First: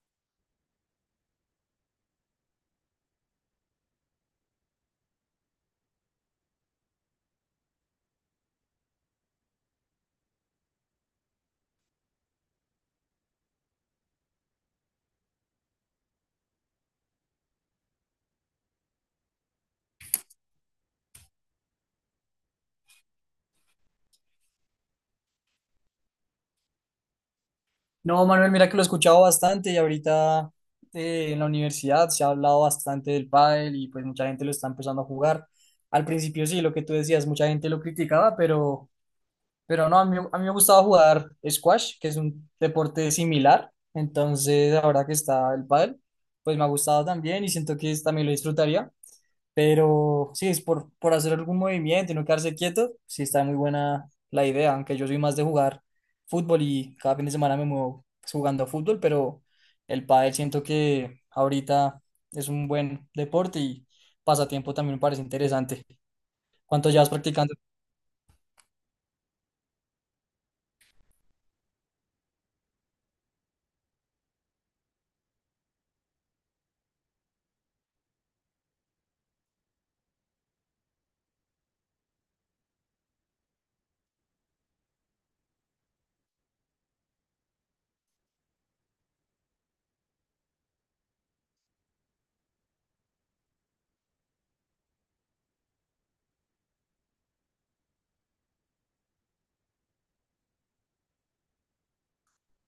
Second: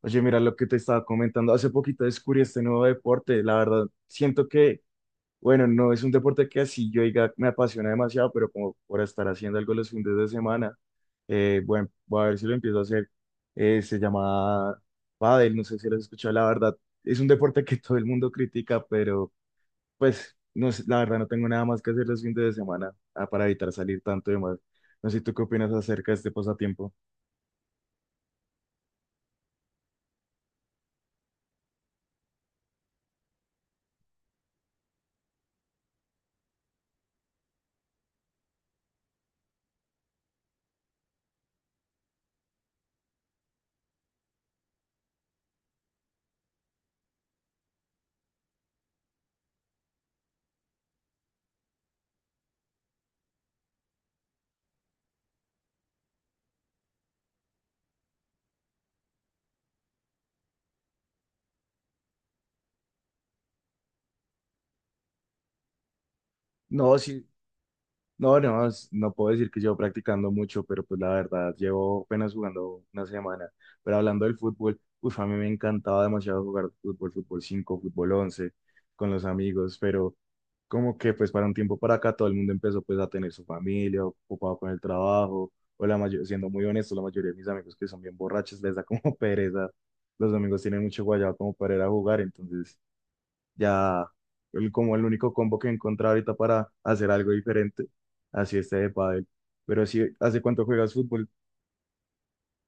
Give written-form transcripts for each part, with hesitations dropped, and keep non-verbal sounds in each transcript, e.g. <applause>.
Oye, mira lo que te estaba comentando. Hace poquito descubrí este nuevo deporte. La verdad, siento que, bueno, no es un deporte que así yo diga me apasiona demasiado, pero como por estar haciendo algo los fines de semana, bueno, voy a ver si lo empiezo a hacer. Se llama pádel, no sé si lo has escuchado. La verdad, es un deporte que todo el mundo critica, pero pues, no sé, la verdad, no tengo nada más que hacer los fines de semana para evitar salir tanto y más. No sé, ¿tú qué opinas acerca de este pasatiempo? No, Manuel, mira que lo he escuchado bastante y ahorita en la universidad se ha hablado bastante del pádel y pues mucha gente lo está empezando a jugar. Al principio sí, lo que tú decías, mucha gente lo criticaba, pero no, a mí me gustaba jugar squash, que es un deporte similar. Entonces, ahora que está el pádel, pues me ha gustado también y siento que también lo disfrutaría. Pero sí, es por hacer algún movimiento y no quedarse quieto. Sí, está muy buena la idea, aunque yo soy más de jugar fútbol y cada fin de semana me muevo pues, jugando fútbol, pero el pádel siento que ahorita es un buen deporte y pasatiempo también me parece interesante. ¿Cuánto No, llevas sí. practicando? No, no, no puedo decir que llevo practicando mucho, pero pues la verdad, llevo apenas jugando una semana. Pero hablando del fútbol, uff, a mí me encantaba demasiado jugar fútbol, fútbol 5, fútbol 11, con los amigos, pero como que pues para un tiempo para acá todo el mundo empezó pues a tener su familia, ocupado con el trabajo, o la mayoría, siendo muy honesto, la mayoría de mis amigos que son bien borrachos les da como <laughs> pereza. Los amigos tienen mucho guayado como para ir a jugar, entonces ya como el único combo que encontré ahorita para hacer algo diferente, así este de pádel. Pero, si, ¿hace cuánto juegas fútbol?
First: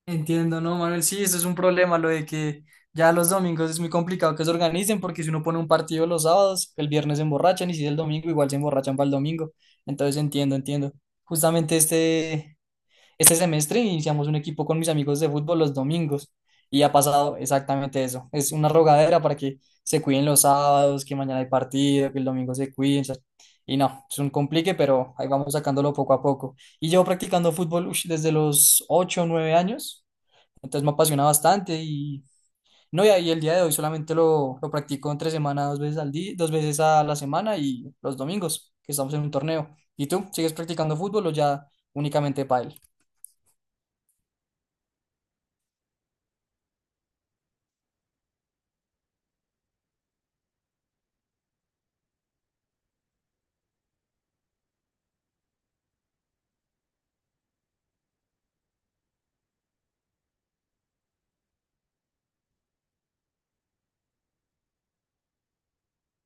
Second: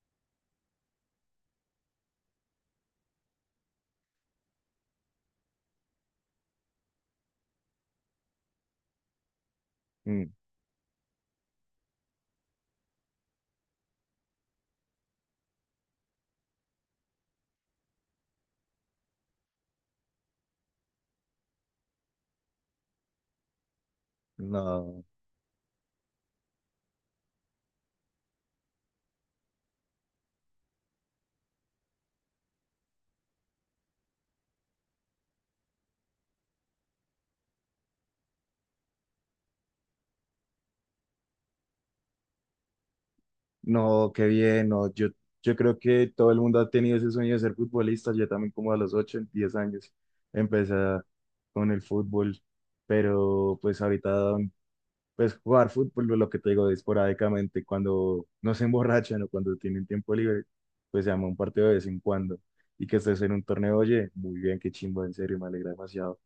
Entiendo, ¿no, Manuel? Sí, eso es un problema, lo de que ya los domingos es muy complicado que se organicen porque si uno pone un partido los sábados, el viernes se emborrachan y si es el domingo, igual se emborrachan para el domingo. Entonces Mm, entiendo. Justamente este semestre iniciamos un equipo con mis amigos de fútbol los domingos y ha pasado exactamente eso. Es una rogadera para que se cuiden los sábados, que mañana hay partido, que el domingo se cuiden, o sea. Y no, es un complique, no, pero ahí vamos sacándolo poco a poco. Y llevo practicando fútbol desde los 8 o 9 años. Entonces me apasiona bastante y no, y ahí el día de hoy solamente lo practico entre semana, dos veces al día, dos veces a la semana y los domingos, que estamos en un torneo. ¿Y tú sigues practicando fútbol o ya únicamente pádel? no, qué bien. No, yo, creo que todo el mundo ha tenido ese sueño de ser futbolista. Yo también como a los 8 10 años empecé con el fútbol, pero pues ahorita, pues jugar fútbol, lo que te digo, esporádicamente, cuando no se emborrachan o cuando tienen tiempo libre, pues se llama un partido de vez en cuando. Y que estés en un torneo, oye, muy bien, qué chimbo, en serio, me alegra demasiado.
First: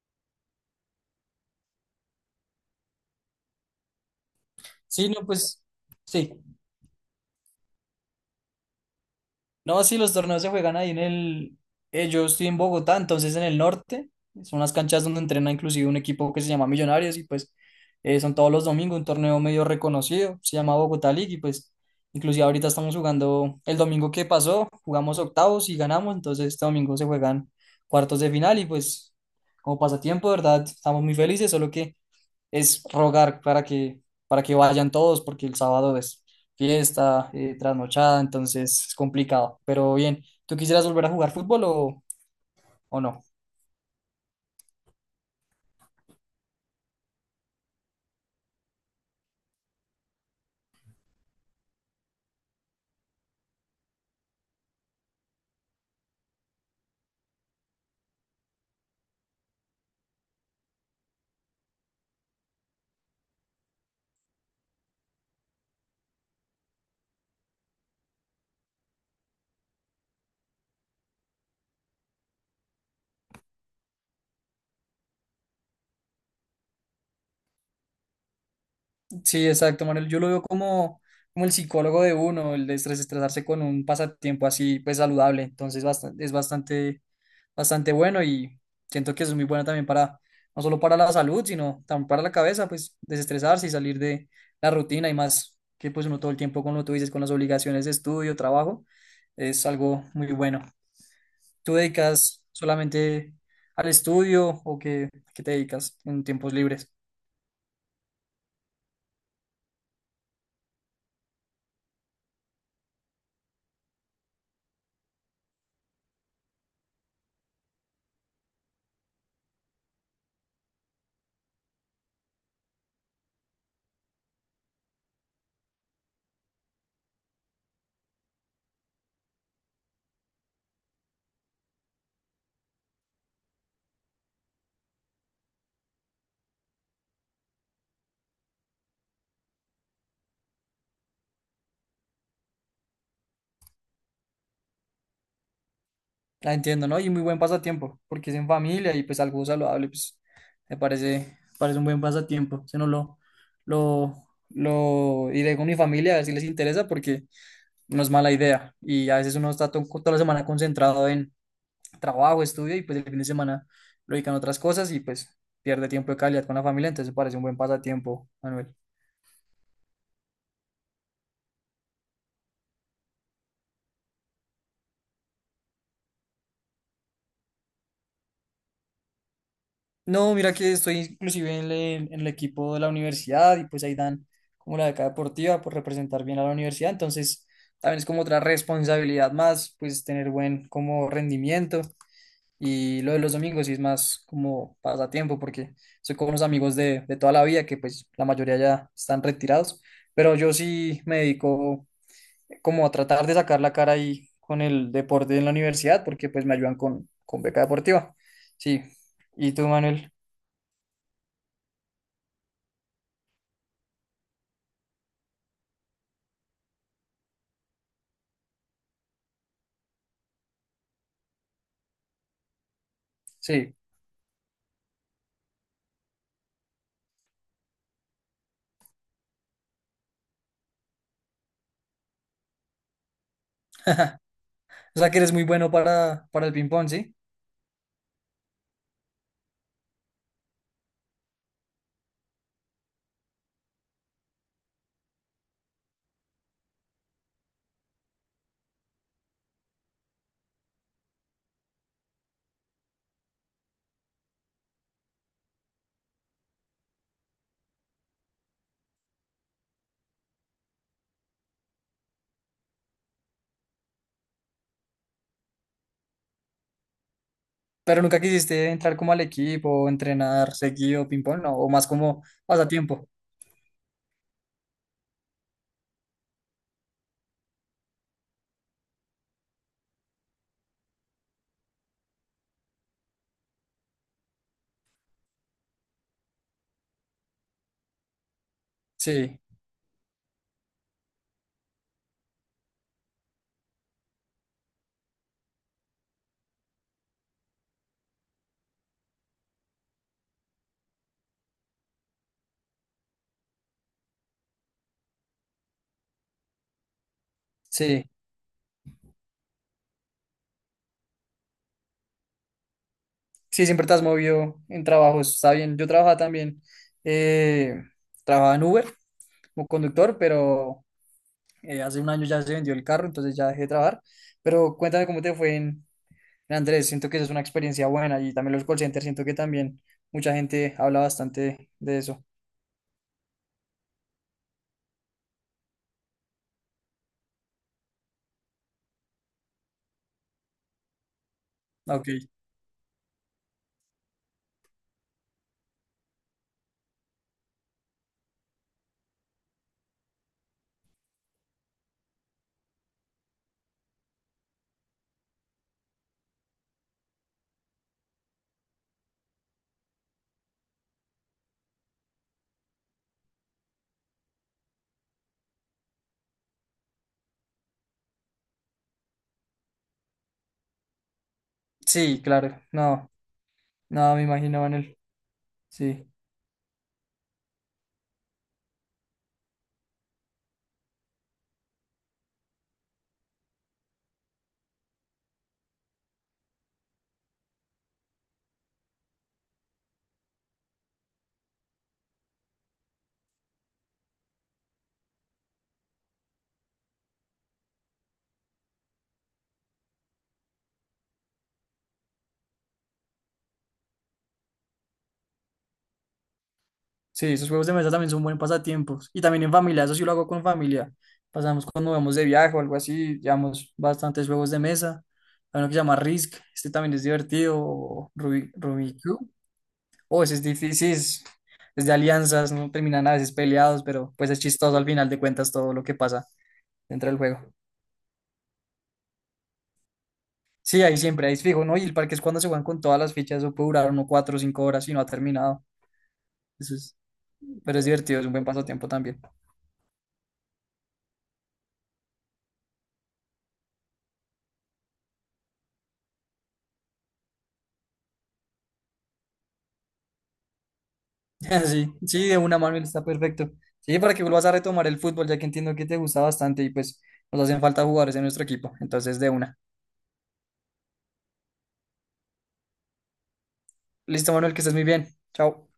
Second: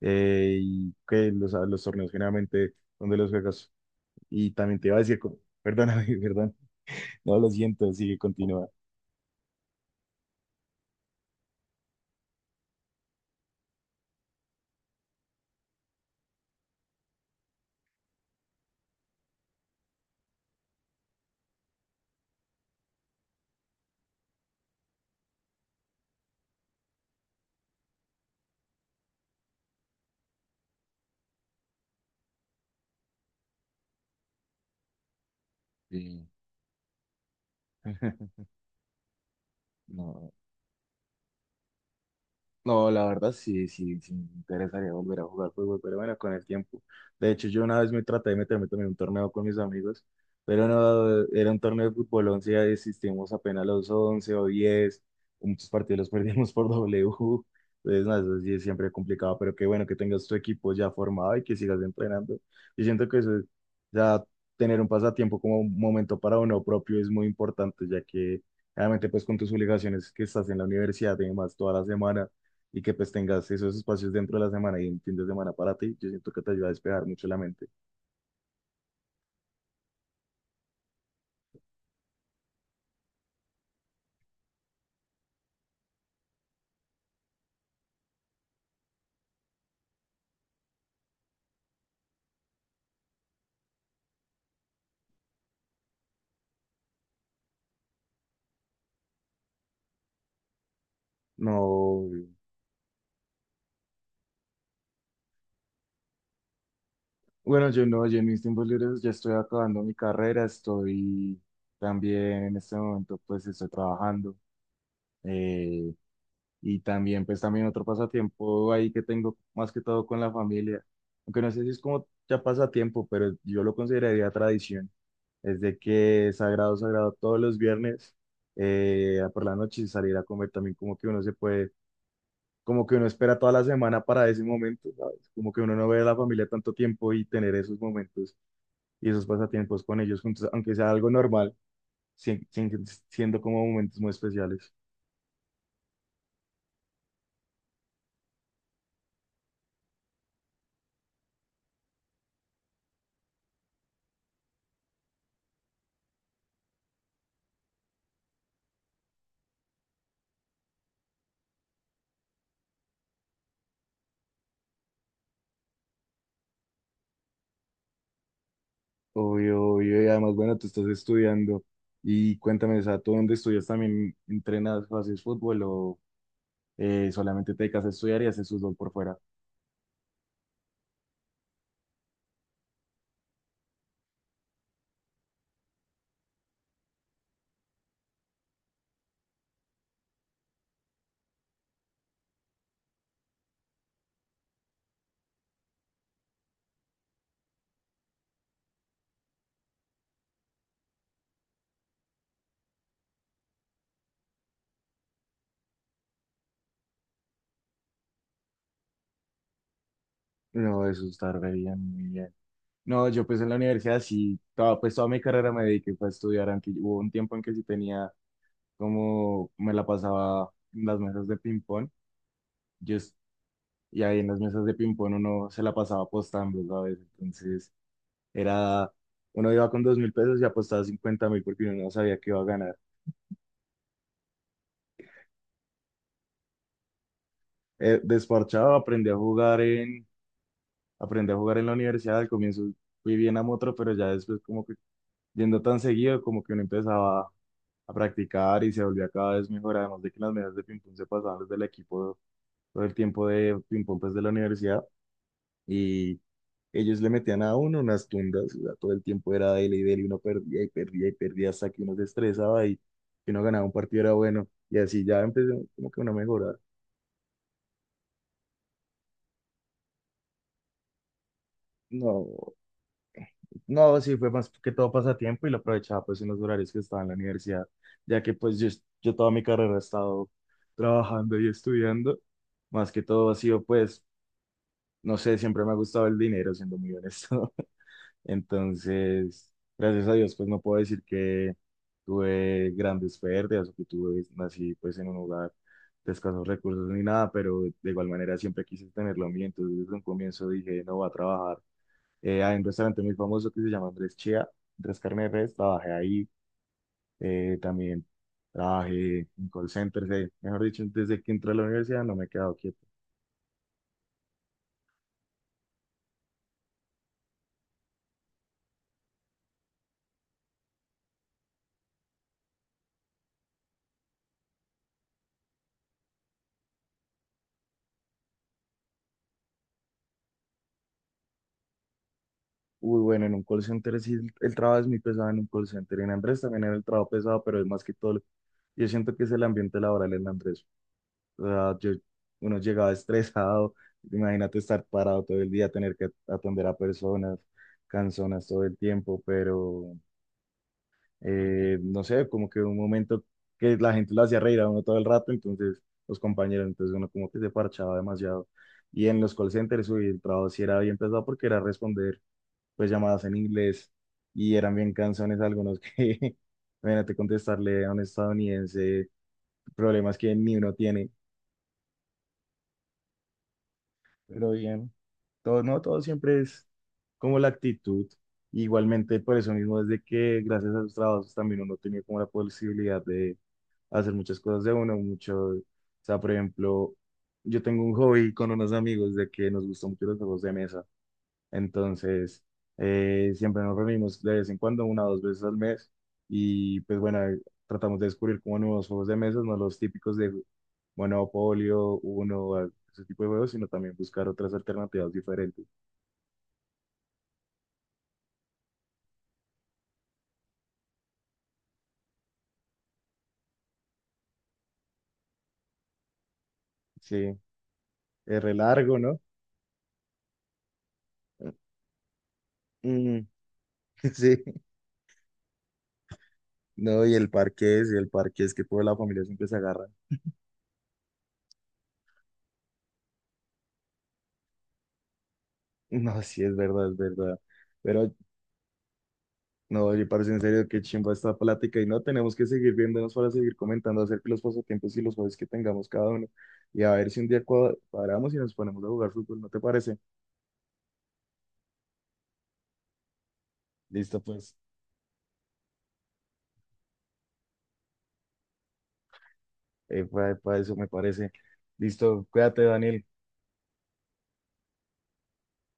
Y que los torneos generalmente, donde los juegas? Y también te iba a Sí, decir, no, pues perdóname, <laughs> sí. perdón, no, lo siento, sigue, continúa. No, sí, los torneos se juegan ahí en el... yo estoy en Bogotá, entonces en el norte. Son las canchas donde entrena inclusive un equipo que se llama Millonarios y pues son todos los domingos un torneo medio reconocido. Se llama Bogotá League y pues inclusive ahorita estamos jugando el domingo que pasó, jugamos octavos y ganamos, entonces este domingo se juegan cuartos de final y pues como pasatiempo, de ¿verdad? Estamos muy felices, solo que es rogar para que vayan todos, porque el sábado es Sí, fiesta, trasnochada, <laughs> entonces es complicado. Pero bien, no. ¿tú quisieras volver a jugar fútbol o, No, o la no? verdad, sí, sí, sí, me interesaría volver a jugar fútbol, pero bueno, con el tiempo. De hecho, yo una vez me traté de meterme también en un torneo con mis amigos, pero no, era un torneo de fútbol 11. Ya desistimos apenas, los 11 o 10 muchos partidos los <laughs> perdimos por W. Entonces, nada, eso sí es siempre complicado, pero qué bueno que tengas tu equipo ya formado y que sigas entrenando. Yo siento que eso, ya tener un pasatiempo como un momento para uno propio es muy importante, ya que... realmente, pues con tus obligaciones, que estás en la universidad y demás toda la semana, y que pues tengas esos espacios dentro de la semana y un fin de semana para ti, yo siento que te ayuda a despejar mucho la mente. Sí, exacto, Manuel. Yo lo veo como el psicólogo de uno, el de desestresarse con un pasatiempo así, pues saludable. Entonces, bastante bueno y siento que es muy bueno también no solo para la salud, sino también para la cabeza, pues desestresarse y salir de la rutina y más que pues uno todo el tiempo, como tú dices, con las obligaciones de estudio, trabajo, es algo muy bueno. ¿Tú No, dedicas solamente al estudio o qué te dedicas en tiempos libres? bueno, yo no, yo en mis tiempos libres, ya estoy acabando mi carrera, estoy también en este momento, pues estoy trabajando, eh, y también, pues también otro pasatiempo ahí que tengo más que todo con la familia, aunque no sé si es como ya pasatiempo, pero yo lo consideraría tradición, es de que sagrado, sagrado todos los viernes, por la noche salir a comer, también como que uno se puede, como que uno espera toda la semana para ese momento, ¿sabes? Como que uno no ve a la familia tanto tiempo y tener esos momentos y esos pasatiempos con ellos juntos, aunque sea algo normal, siendo como momentos muy especiales. La entiendo, ¿no? Y muy buen pasatiempo, porque es en familia y pues algo saludable, pues me parece un buen pasatiempo. Si no lo, lo iré con mi familia a ver si les interesa, porque no es mala idea. Y a veces uno está toda la semana concentrado en trabajo, estudio, y pues el fin de semana lo dedican a otras cosas y pues pierde tiempo de calidad con la familia, entonces parece un buen pasatiempo, Manuel. Obvio, obvio, y además, bueno, tú estás estudiando y cuéntame, o sea, ¿tú dónde estudias también? ¿Entrenas o haces fútbol o solamente te dedicas a estudiar y haces fútbol por fuera? No, mira que estoy inclusive en el equipo de la universidad y pues ahí dan como la beca deportiva por representar bien a la universidad. Entonces, también es como otra responsabilidad más, pues tener buen como rendimiento. Y lo de los domingos sí es más como pasatiempo porque soy con unos amigos de toda la vida que pues la mayoría ya están retirados. Pero yo sí me dedico como a tratar de sacar la cara ahí con el deporte en la universidad porque pues me ayudan con beca deportiva. Sí. ¿Y tú, Manuel? No, eso está re bien, muy bien. No, yo pues en la universidad sí, toda, pues toda mi carrera me dediqué fue a estudiar, aunque hubo un tiempo en que sí tenía, como me la pasaba en las mesas de ping-pong, yo, es- Sí. y ahí en las mesas de ping-pong uno se la pasaba apostando, ¿sabes? Entonces, era, uno iba con 2.000 pesos y apostaba 50.000 porque uno no sabía que iba a ganar. O sea que eres muy bueno para el ping-pong, ¿sí? Desparchado, aprendí a jugar en la universidad. Al comienzo fui bien a motro, pero ya después, como que yendo tan seguido, como que uno empezaba a practicar y se volvía cada vez mejor, además de que en las mesas de ping-pong se pasaban, desde el equipo todo el tiempo de ping-pong pues de la universidad, ellos le metían a uno unas tundas. O sea, todo el tiempo era dele y dele, y uno perdía y perdía y perdía hasta que uno se estresaba, y que uno ganaba un partido era bueno, y así ya empezó como que una mejora. Pero nunca quisiste entrar como al equipo, entrenar seguido ping-pong, ¿no? O más como No, pasatiempo. no, sí fue más que todo pasatiempo y lo aprovechaba pues en los horarios que estaba en la universidad, ya que pues yo toda mi carrera he estado trabajando y estudiando, más que todo ha sido pues, no sé, siempre me ha gustado el dinero, siendo muy honesto. Sí, Entonces, gracias a Dios, pues no puedo decir que tuve grandes pérdidas o que tuve, nací pues en un hogar de escasos recursos ni nada, pero de igual manera siempre quise tenerlo mío. Entonces, desde un comienzo dije, no, voy a trabajar. Hay un restaurante muy famoso que se llama Andrés Chía, Andrés Carne de Res, trabajé ahí. También sí. trabajé en call centers. Mejor dicho, desde que entré a la universidad, no me he quedado quieto. Sí, siempre te has movido en trabajos. Está bien. Yo trabajaba también. eh, Trabajaba en Uber como conductor, pero hace un año ya se vendió el carro, entonces ya dejé de trabajar. Pero cuéntame cómo te fue en Andrés. Siento que esa es una experiencia buena y también los call centers. Siento que también mucha gente habla bastante de eso. Uy, bueno, en un call center sí, el trabajo es muy pesado en un call center. En Andrés también era el trabajo pesado, pero es más que todo, yo siento que es el ambiente laboral en Andrés. O sea, Ok. uno llegaba estresado, imagínate estar parado todo el día, tener que atender a personas canzonas todo el tiempo, pero no sé, como que un momento que la gente lo hacía reír a uno todo el rato, entonces los compañeros, entonces uno como que se parchaba demasiado. Y en los call centers, uy, el trabajo sí era bien pesado porque era responder pues llamadas en inglés, y eran bien canzones algunos que, <laughs> imagínate contestarle a un estadounidense problemas que ni uno tiene. Sí, claro. No. No, me Pero imagino, bien, Manuel. todo, no, todo Sí. siempre es como la actitud. Igualmente, por eso mismo, desde que gracias a sus trabajos también uno tenía como la posibilidad de hacer muchas cosas de uno, mucho, o sea, por ejemplo, yo tengo un hobby con unos amigos de que nos gustan mucho los juegos de mesa. Entonces, siempre nos reunimos de vez en cuando, una o dos veces al mes, y pues bueno, tratamos de descubrir como nuevos juegos de mesa, no los típicos de Monopolio, Uno, ese tipo de juegos, sino también buscar otras alternativas diferentes. Sí, esos juegos de mesa también son buen pasatiempos. Y también en familia, eso sí lo hago con familia. Pasamos cuando vamos de viaje o algo así, llevamos bastantes juegos de mesa. Hay uno que se llama Risk, este también es Sí, divertido, o es re Rubik largo, ¿no? Cube. Oh, ese es difícil, es de alianzas, no terminan a Mm, veces peleados, <laughs> pero pues es sí, chistoso al final de cuentas todo lo que pasa no, dentro del juego. Y el parque es que toda la familia siempre se agarra. <laughs> Sí, ahí siempre, ahí es fijo, ¿no? Y el parque es cuando se juegan con todas las fichas, eso puede durar uno 4 o 5 horas y no ha terminado. No, sí, es Eso verdad, es, es verdad. pero es Pero divertido, es un buen pasatiempo también. no, oye, parece en serio que chimba esta plática, y no tenemos que seguir viéndonos para seguir comentando acerca de los pasatiempos y los hobbies que tengamos cada uno. Y a ver si un día cuadramos y nos ponemos a jugar fútbol, ¿no te parece? <laughs> Sí, sí, de una, Manuel, está perfecto. Sí, para Listo, que vuelvas a pues, retomar el fútbol, ya que entiendo que te gusta bastante y pues nos hacen falta jugadores en nuestro equipo. Entonces, de una. Eso me parece. Listo, cuídate, Daniel. Listo, Manuel, que estés muy bien. Chao.